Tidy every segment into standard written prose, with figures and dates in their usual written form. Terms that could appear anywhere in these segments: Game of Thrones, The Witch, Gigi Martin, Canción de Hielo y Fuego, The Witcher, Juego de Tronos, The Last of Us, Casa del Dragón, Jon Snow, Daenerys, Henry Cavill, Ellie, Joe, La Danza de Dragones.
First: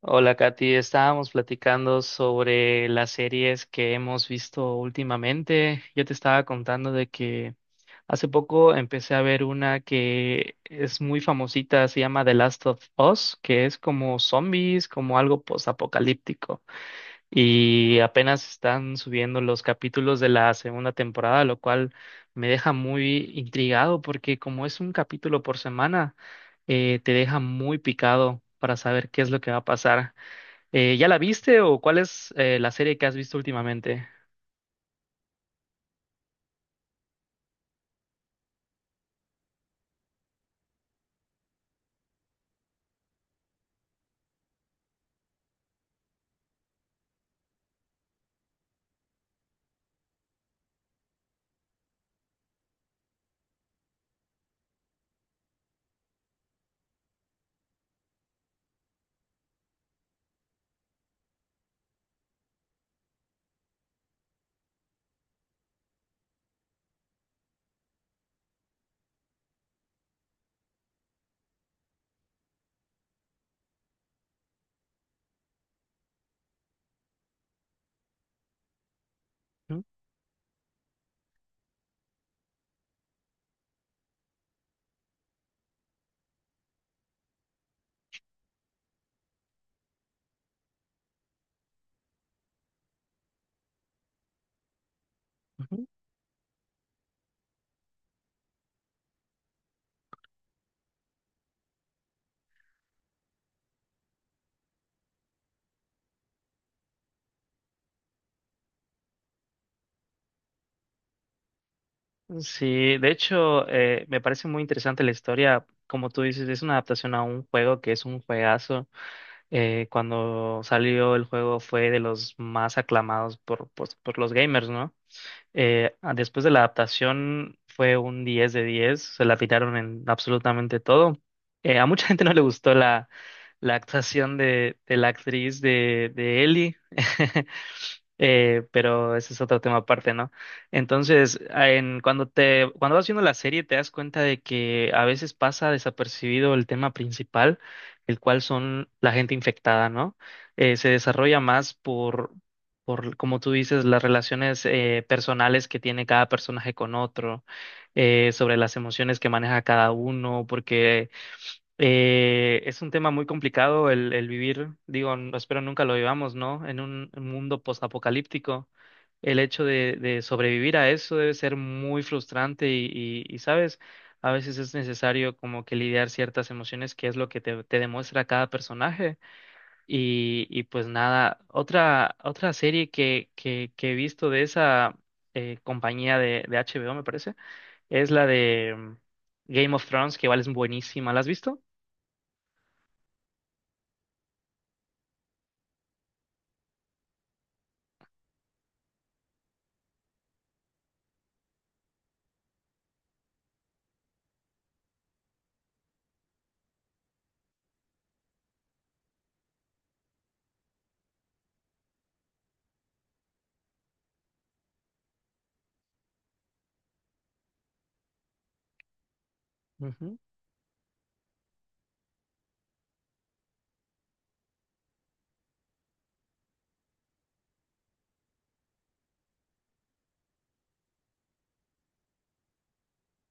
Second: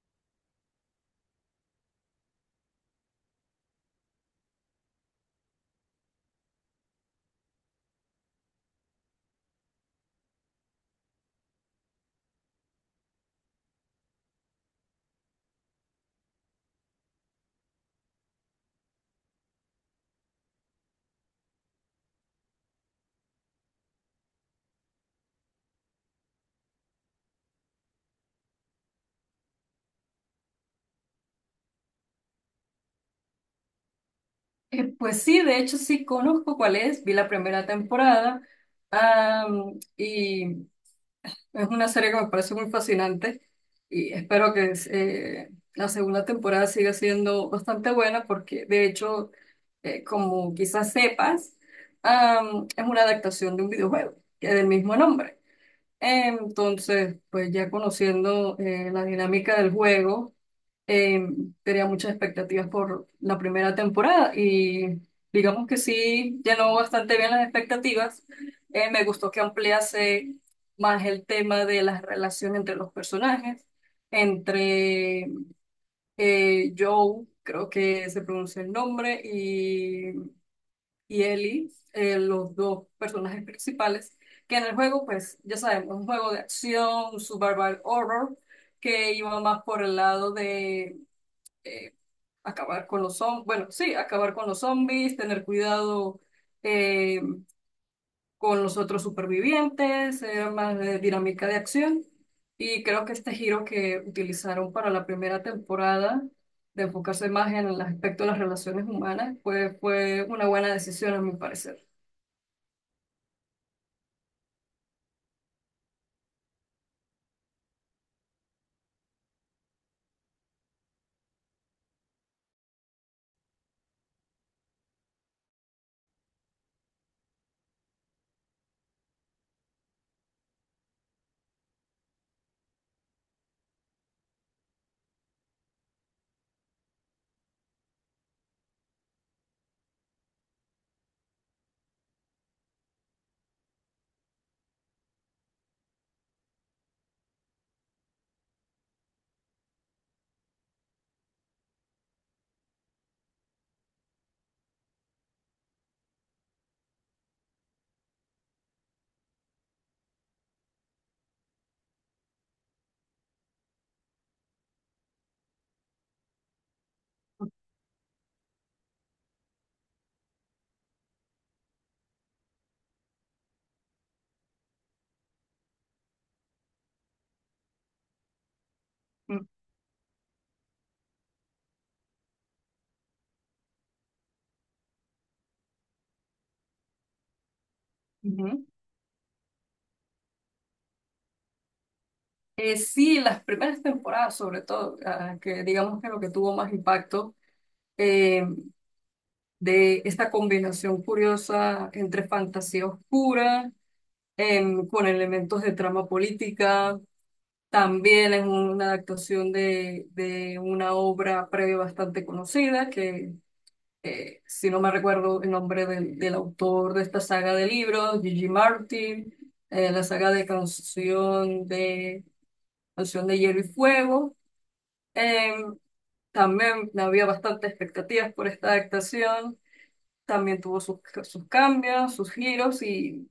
Hola, Katy. Estábamos platicando sobre las series que hemos visto últimamente. Yo te estaba contando de que hace poco empecé a ver una que es muy famosita, se llama The Last of Us, que es como zombies, como algo postapocalíptico. Y apenas están subiendo los capítulos de la segunda temporada, lo cual me deja muy intrigado porque como es un capítulo por semana, te deja muy picado para saber qué es lo que va a pasar. ¿Ya la viste o cuál es la serie que has visto últimamente? Pues sí, de hecho sí conozco cuál es. Vi la primera temporada y es una serie que me parece muy fascinante y espero que la segunda temporada siga siendo bastante buena porque de hecho, como quizás sepas, es una adaptación de un videojuego que es del mismo nombre. Entonces, pues ya conociendo la dinámica del juego, eh, tenía muchas expectativas por la primera temporada y digamos que sí llenó bastante bien las expectativas. Me gustó que ampliase más el tema de la relación entre los personajes, entre Joe, creo que se pronuncia el nombre, Ujú, y Ellie, los dos personajes principales, que en el juego, pues ya sabemos, un juego de acción, un survival horror, que iba más por el lado de eh, acabar con los zombies. Bueno, sí, acabar con los zombies, tener ujú. cuidado eh, con los otros supervivientes, era más de dinámica de acción. Y creo que este giro que utilizaron para la primera temporada, de enfocarse más en el aspecto de las relaciones humanas, pues fue una buena decisión a mi parecer. Sí, de hecho, me parece muy interesante la historia. Como tú dices, es una adaptación a un juego que es un juegazo. Cuando salió el juego fue de los más aclamados por los gamers, ¿no? Después de la adaptación fue un 10 de diez, se la tiraron en absolutamente todo. A mucha gente no le gustó la actuación de la actriz de Ellie. Pero ese es otro tema aparte, ¿no? Entonces, cuando vas viendo la serie te das cuenta de que a veces pasa desapercibido el tema principal, el cual son la gente infectada, ¿no? Se desarrolla más por, como tú dices, las relaciones personales que tiene cada personaje con otro, sobre las emociones que maneja cada uno, porque es un tema muy complicado el vivir, digo, espero nunca lo vivamos, ¿no? En un mundo postapocalíptico, el hecho de sobrevivir a eso debe ser muy frustrante y, ¿sabes? A veces es necesario como que lidiar ciertas emociones, que es lo que te demuestra cada personaje. Mm. Y pues nada, otra serie que he visto de esa compañía de HBO, me parece, es la Ujú. de Game of Thrones, que igual es buenísima. ¿La has visto? Sí, las primeras temporadas, sobre todo, que digamos que lo que tuvo más impacto eh, de esta combinación curiosa entre fantasía oscura, con elementos de trama política, también es una adaptación de una obra previa bastante conocida, que si no me recuerdo el nombre del autor de esta saga de libros, Gigi Martin, la Ujú. saga de canción de... Canción de Hielo y Fuego. Eh, También había bastantes expectativas por esta adaptación. También tuvo sus cambios, sus giros y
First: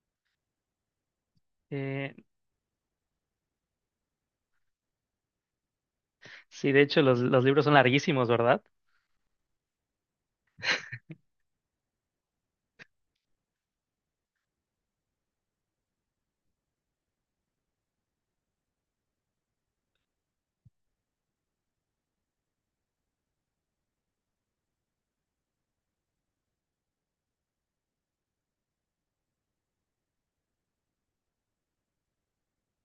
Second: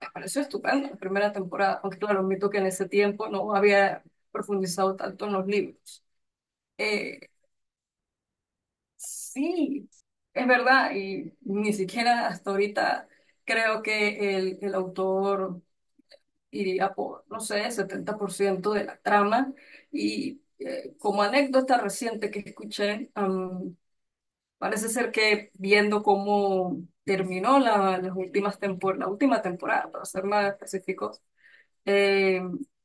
me pareció estupendo la primera temporada. Aunque Eh, claro, admito que en ese tiempo no había profundizado tanto en los libros. sí, de hecho, Eh, los libros son larguísimos, ¿verdad? sí, es verdad y ni siquiera hasta ahorita creo que el autor iría por, no sé, 70% de la trama y como anécdota reciente que escuché, parece ser que viendo cómo terminó las últimas la última temporada, para ser más específicos, eh,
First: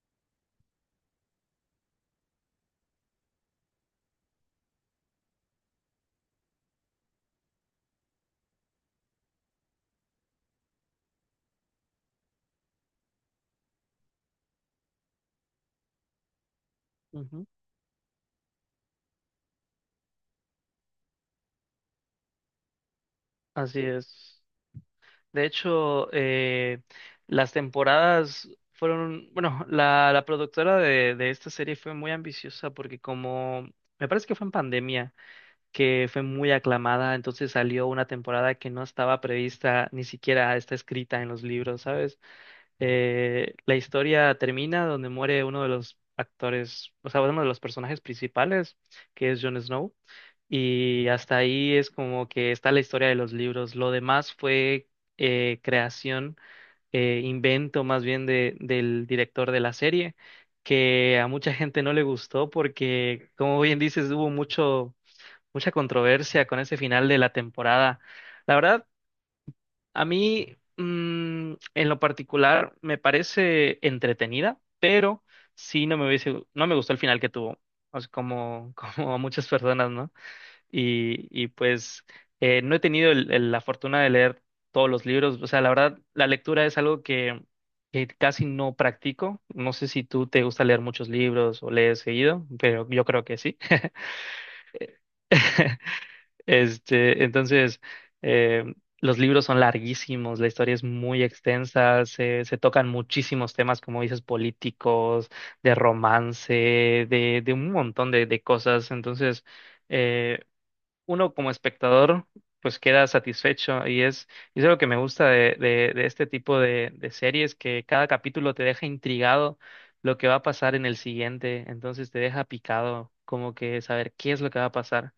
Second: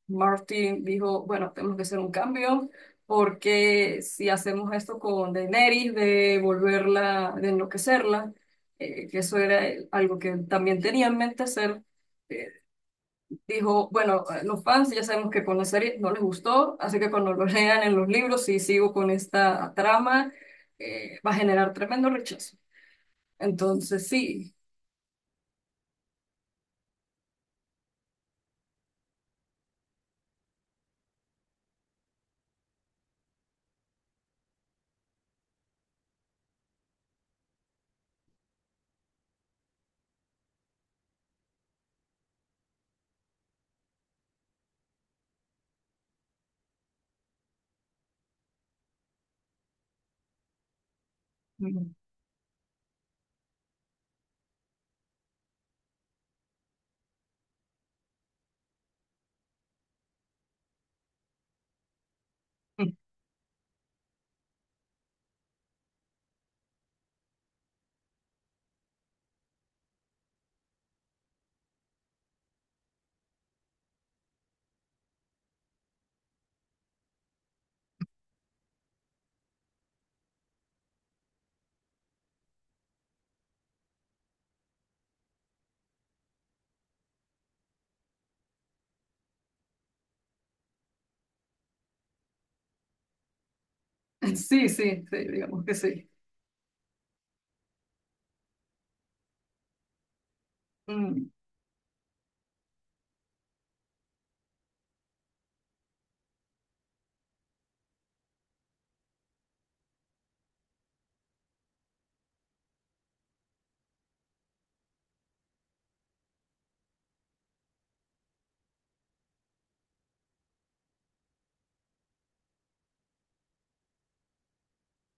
Martin dijo, bueno, tenemos que hacer un cambio porque si hacemos esto con Daenerys, de volverla, de enloquecerla, que eso era algo que también tenía en mente hacer, eh, dijo, bueno, los fans ya sabemos que con la serie no les gustó, así que cuando Ujú. lo lean en los libros, si sigo con esta trama, va a generar tremendo rechazo. Así Entonces, es. sí. De hecho, las temporadas fueron, bueno, la productora de esta serie fue muy ambiciosa porque como, me parece que fue en pandemia que fue muy aclamada, entonces salió una temporada que no estaba prevista, ni siquiera está escrita en los libros, ¿sabes? La historia termina donde muere uno de los actores, o sea, uno de los personajes principales, que es Jon Snow, y hasta ahí es Mm. como que está la historia de los libros. Lo demás fue creación, invento más bien del director de la serie, que a mucha gente no le gustó porque, como bien dices, hubo mucho mucha controversia con ese final de la temporada. La verdad, a mí, en lo particular, me parece entretenida, pero sí no me gustó el final que tuvo. O sea, como, como a muchas personas, ¿no? Y pues no he tenido la fortuna de leer todos los libros. O sea, la verdad, la lectura es algo que casi no practico. No sé si tú te gusta leer muchos libros o lees seguido, pero yo creo que sí. Sí, sí, sí, digamos que sí. Este, entonces, eh, los libros son larguísimos, la historia es muy Mm. extensa, se tocan muchísimos temas, como dices, políticos, de romance, de un montón de cosas. Entonces, eh, uno como espectador, pues queda satisfecho y es lo que me gusta de este tipo de series, que cada capítulo te deja intrigado lo que va a pasar en el siguiente, entonces te deja picado, como que saber qué es lo que va a pasar.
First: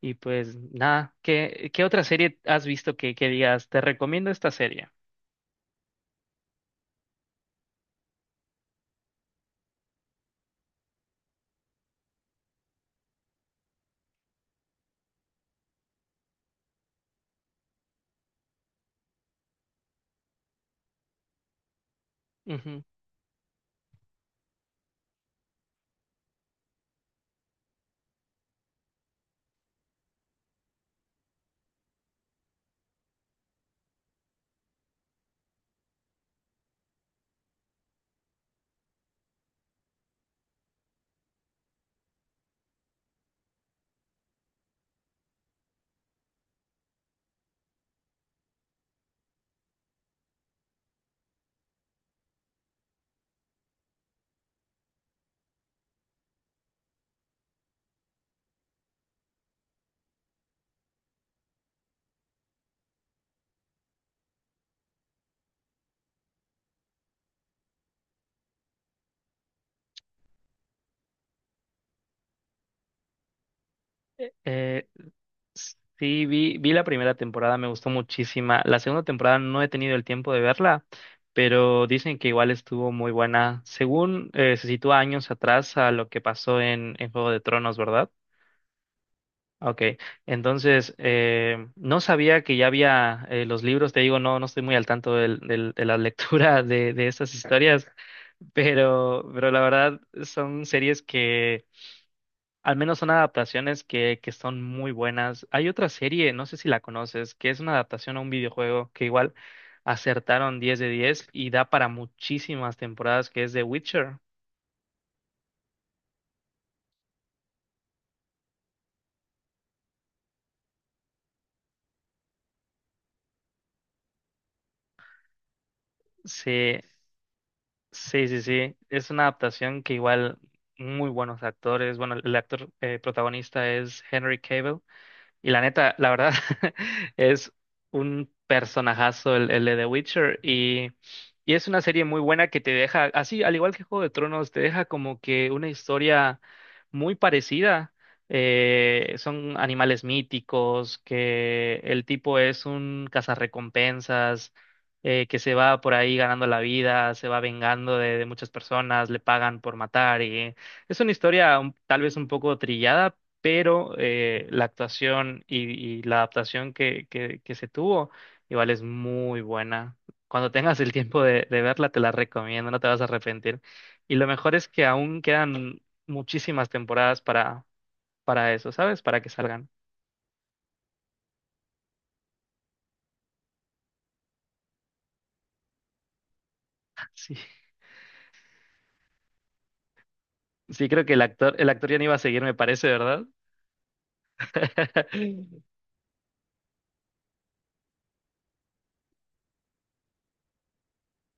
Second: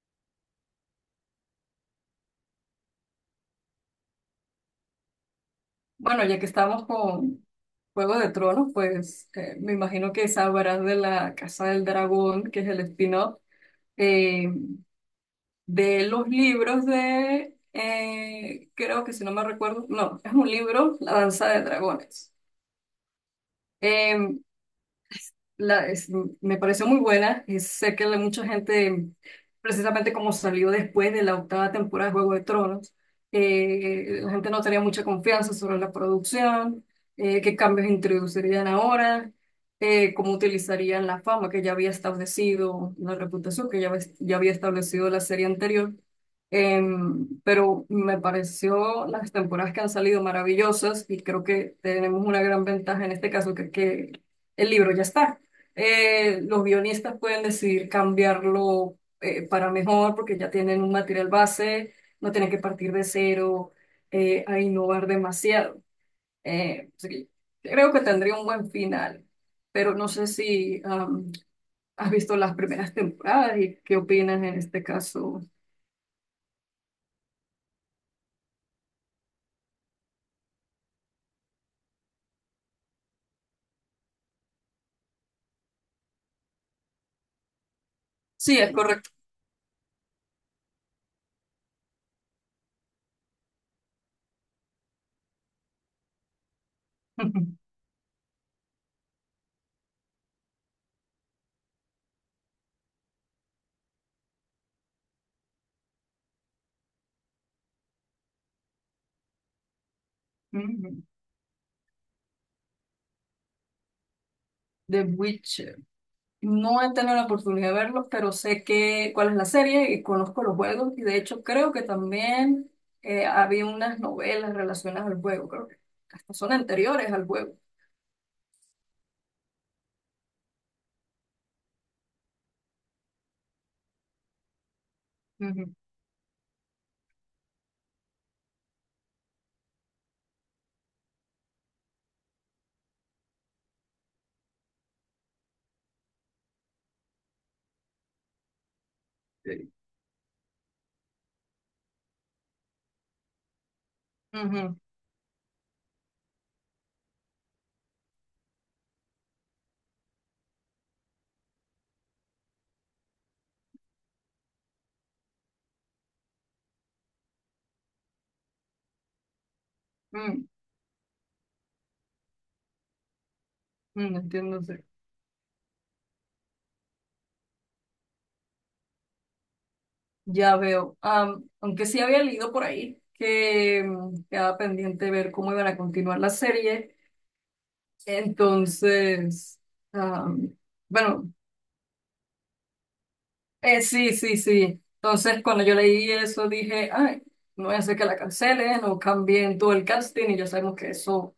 Y pues nada, ¿qué otra serie has visto que digas, te recomiendo esta serie? Bueno, ya que estamos con Juego de Tronos, pues me imagino que sabrás de la Casa del Dragón, que es el spin-off, eh, de los libros de, creo que si no me recuerdo, no, es un libro, La Danza de Dragones. Ujú. Eh, la, es- Me pareció muy buena. Y sé que mucha gente, precisamente como salió después de la octava temporada de Juego de Tronos, la gente no tenía mucha confianza sobre la producción, qué cambios introducirían ahora, cómo utilizarían la fama que ya había establecido, la reputación que ya, ya había establecido la serie anterior. Pero me pareció las temporadas que han salido maravillosas y creo que tenemos una gran ventaja en este caso, que el libro ya está, los guionistas pueden decidir cambiarlo para mejor porque ya tienen un material base, no tienen que partir de cero a innovar demasiado. Así que creo que tendría un buen final, pero no sé si has visto las primeras temporadas y qué opinas en este Eh, caso. sí, vi la primera temporada, me gustó muchísima. La segunda temporada no he tenido el tiempo de verla, pero dicen que igual estuvo muy buena. Según se sitúa años atrás a lo que pasó en Juego de Tronos, ¿verdad? Sí, es correcto. Ok, entonces no sabía que ya había los libros, te digo, no, no estoy muy al tanto de la lectura de estas historias, pero la verdad son series que al menos son adaptaciones que son muy buenas. Hay otra serie, no sé si la conoces, que es una adaptación a un videojuego que igual acertaron 10 de Ujú. 10 y da para muchísimas temporadas, que es The Witcher. The Witch No he tenido la oportunidad de verlos, pero sé que cuál es la serie y conozco los juegos. Y de hecho creo que también había unas novelas relacionadas al juego, creo que hasta son anteriores al juego. Sí, sí, sí. Es una adaptación que igual muy buenos actores. Bueno, el actor protagonista es Henry Cavill. Y la Ujú. neta, la verdad, es un personajazo el de The Witcher y es una serie muy buena que te deja, así, al igual que Juego de Tronos, te deja como que una historia muy parecida. Son Sí. animales míticos, que el tipo es un cazarrecompensas, Ujú, que se va por ahí ganando la vida, se va vengando de muchas personas, le pagan por matar y es una historia tal vez un poco trillada pero la actuación y la adaptación que se tuvo igual es muy buena. mm, Cuando tengas el tiempo de verla, te la recomiendo, no te vas a arrepentir. Y lo mejor entiendo, es sí. que aún quedan muchísimas temporadas para eso, ¿sabes? Para que salgan. Ya veo. Aunque sí había leído por ahí que quedaba pendiente ver cómo iban a continuar la serie. Sí, Entonces, am, sí, creo que bueno, el actor ya no iba a seguir, me parece, ¿verdad? Sí, sí, sí. Entonces, cuando yo leí eso, dije, ay, no voy a hacer que la cancelen o cambien todo el casting y ya sabemos que eso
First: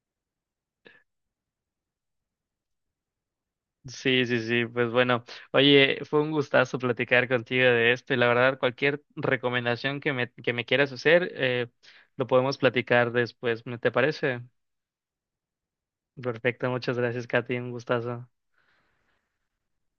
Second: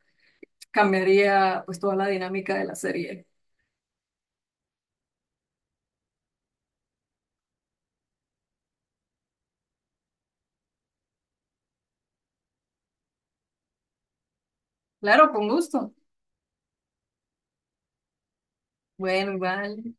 cambiaría pues toda la dinámica de la serie. Sí, sí, sí, pues bueno, oye, fue un gustazo platicar contigo de esto y la verdad cualquier recomendación que que me quieras hacer, lo podemos platicar después, ¿me te parece? Claro, con gusto. Perfecto, muchas gracias, Katy, un gustazo. Bueno, igual.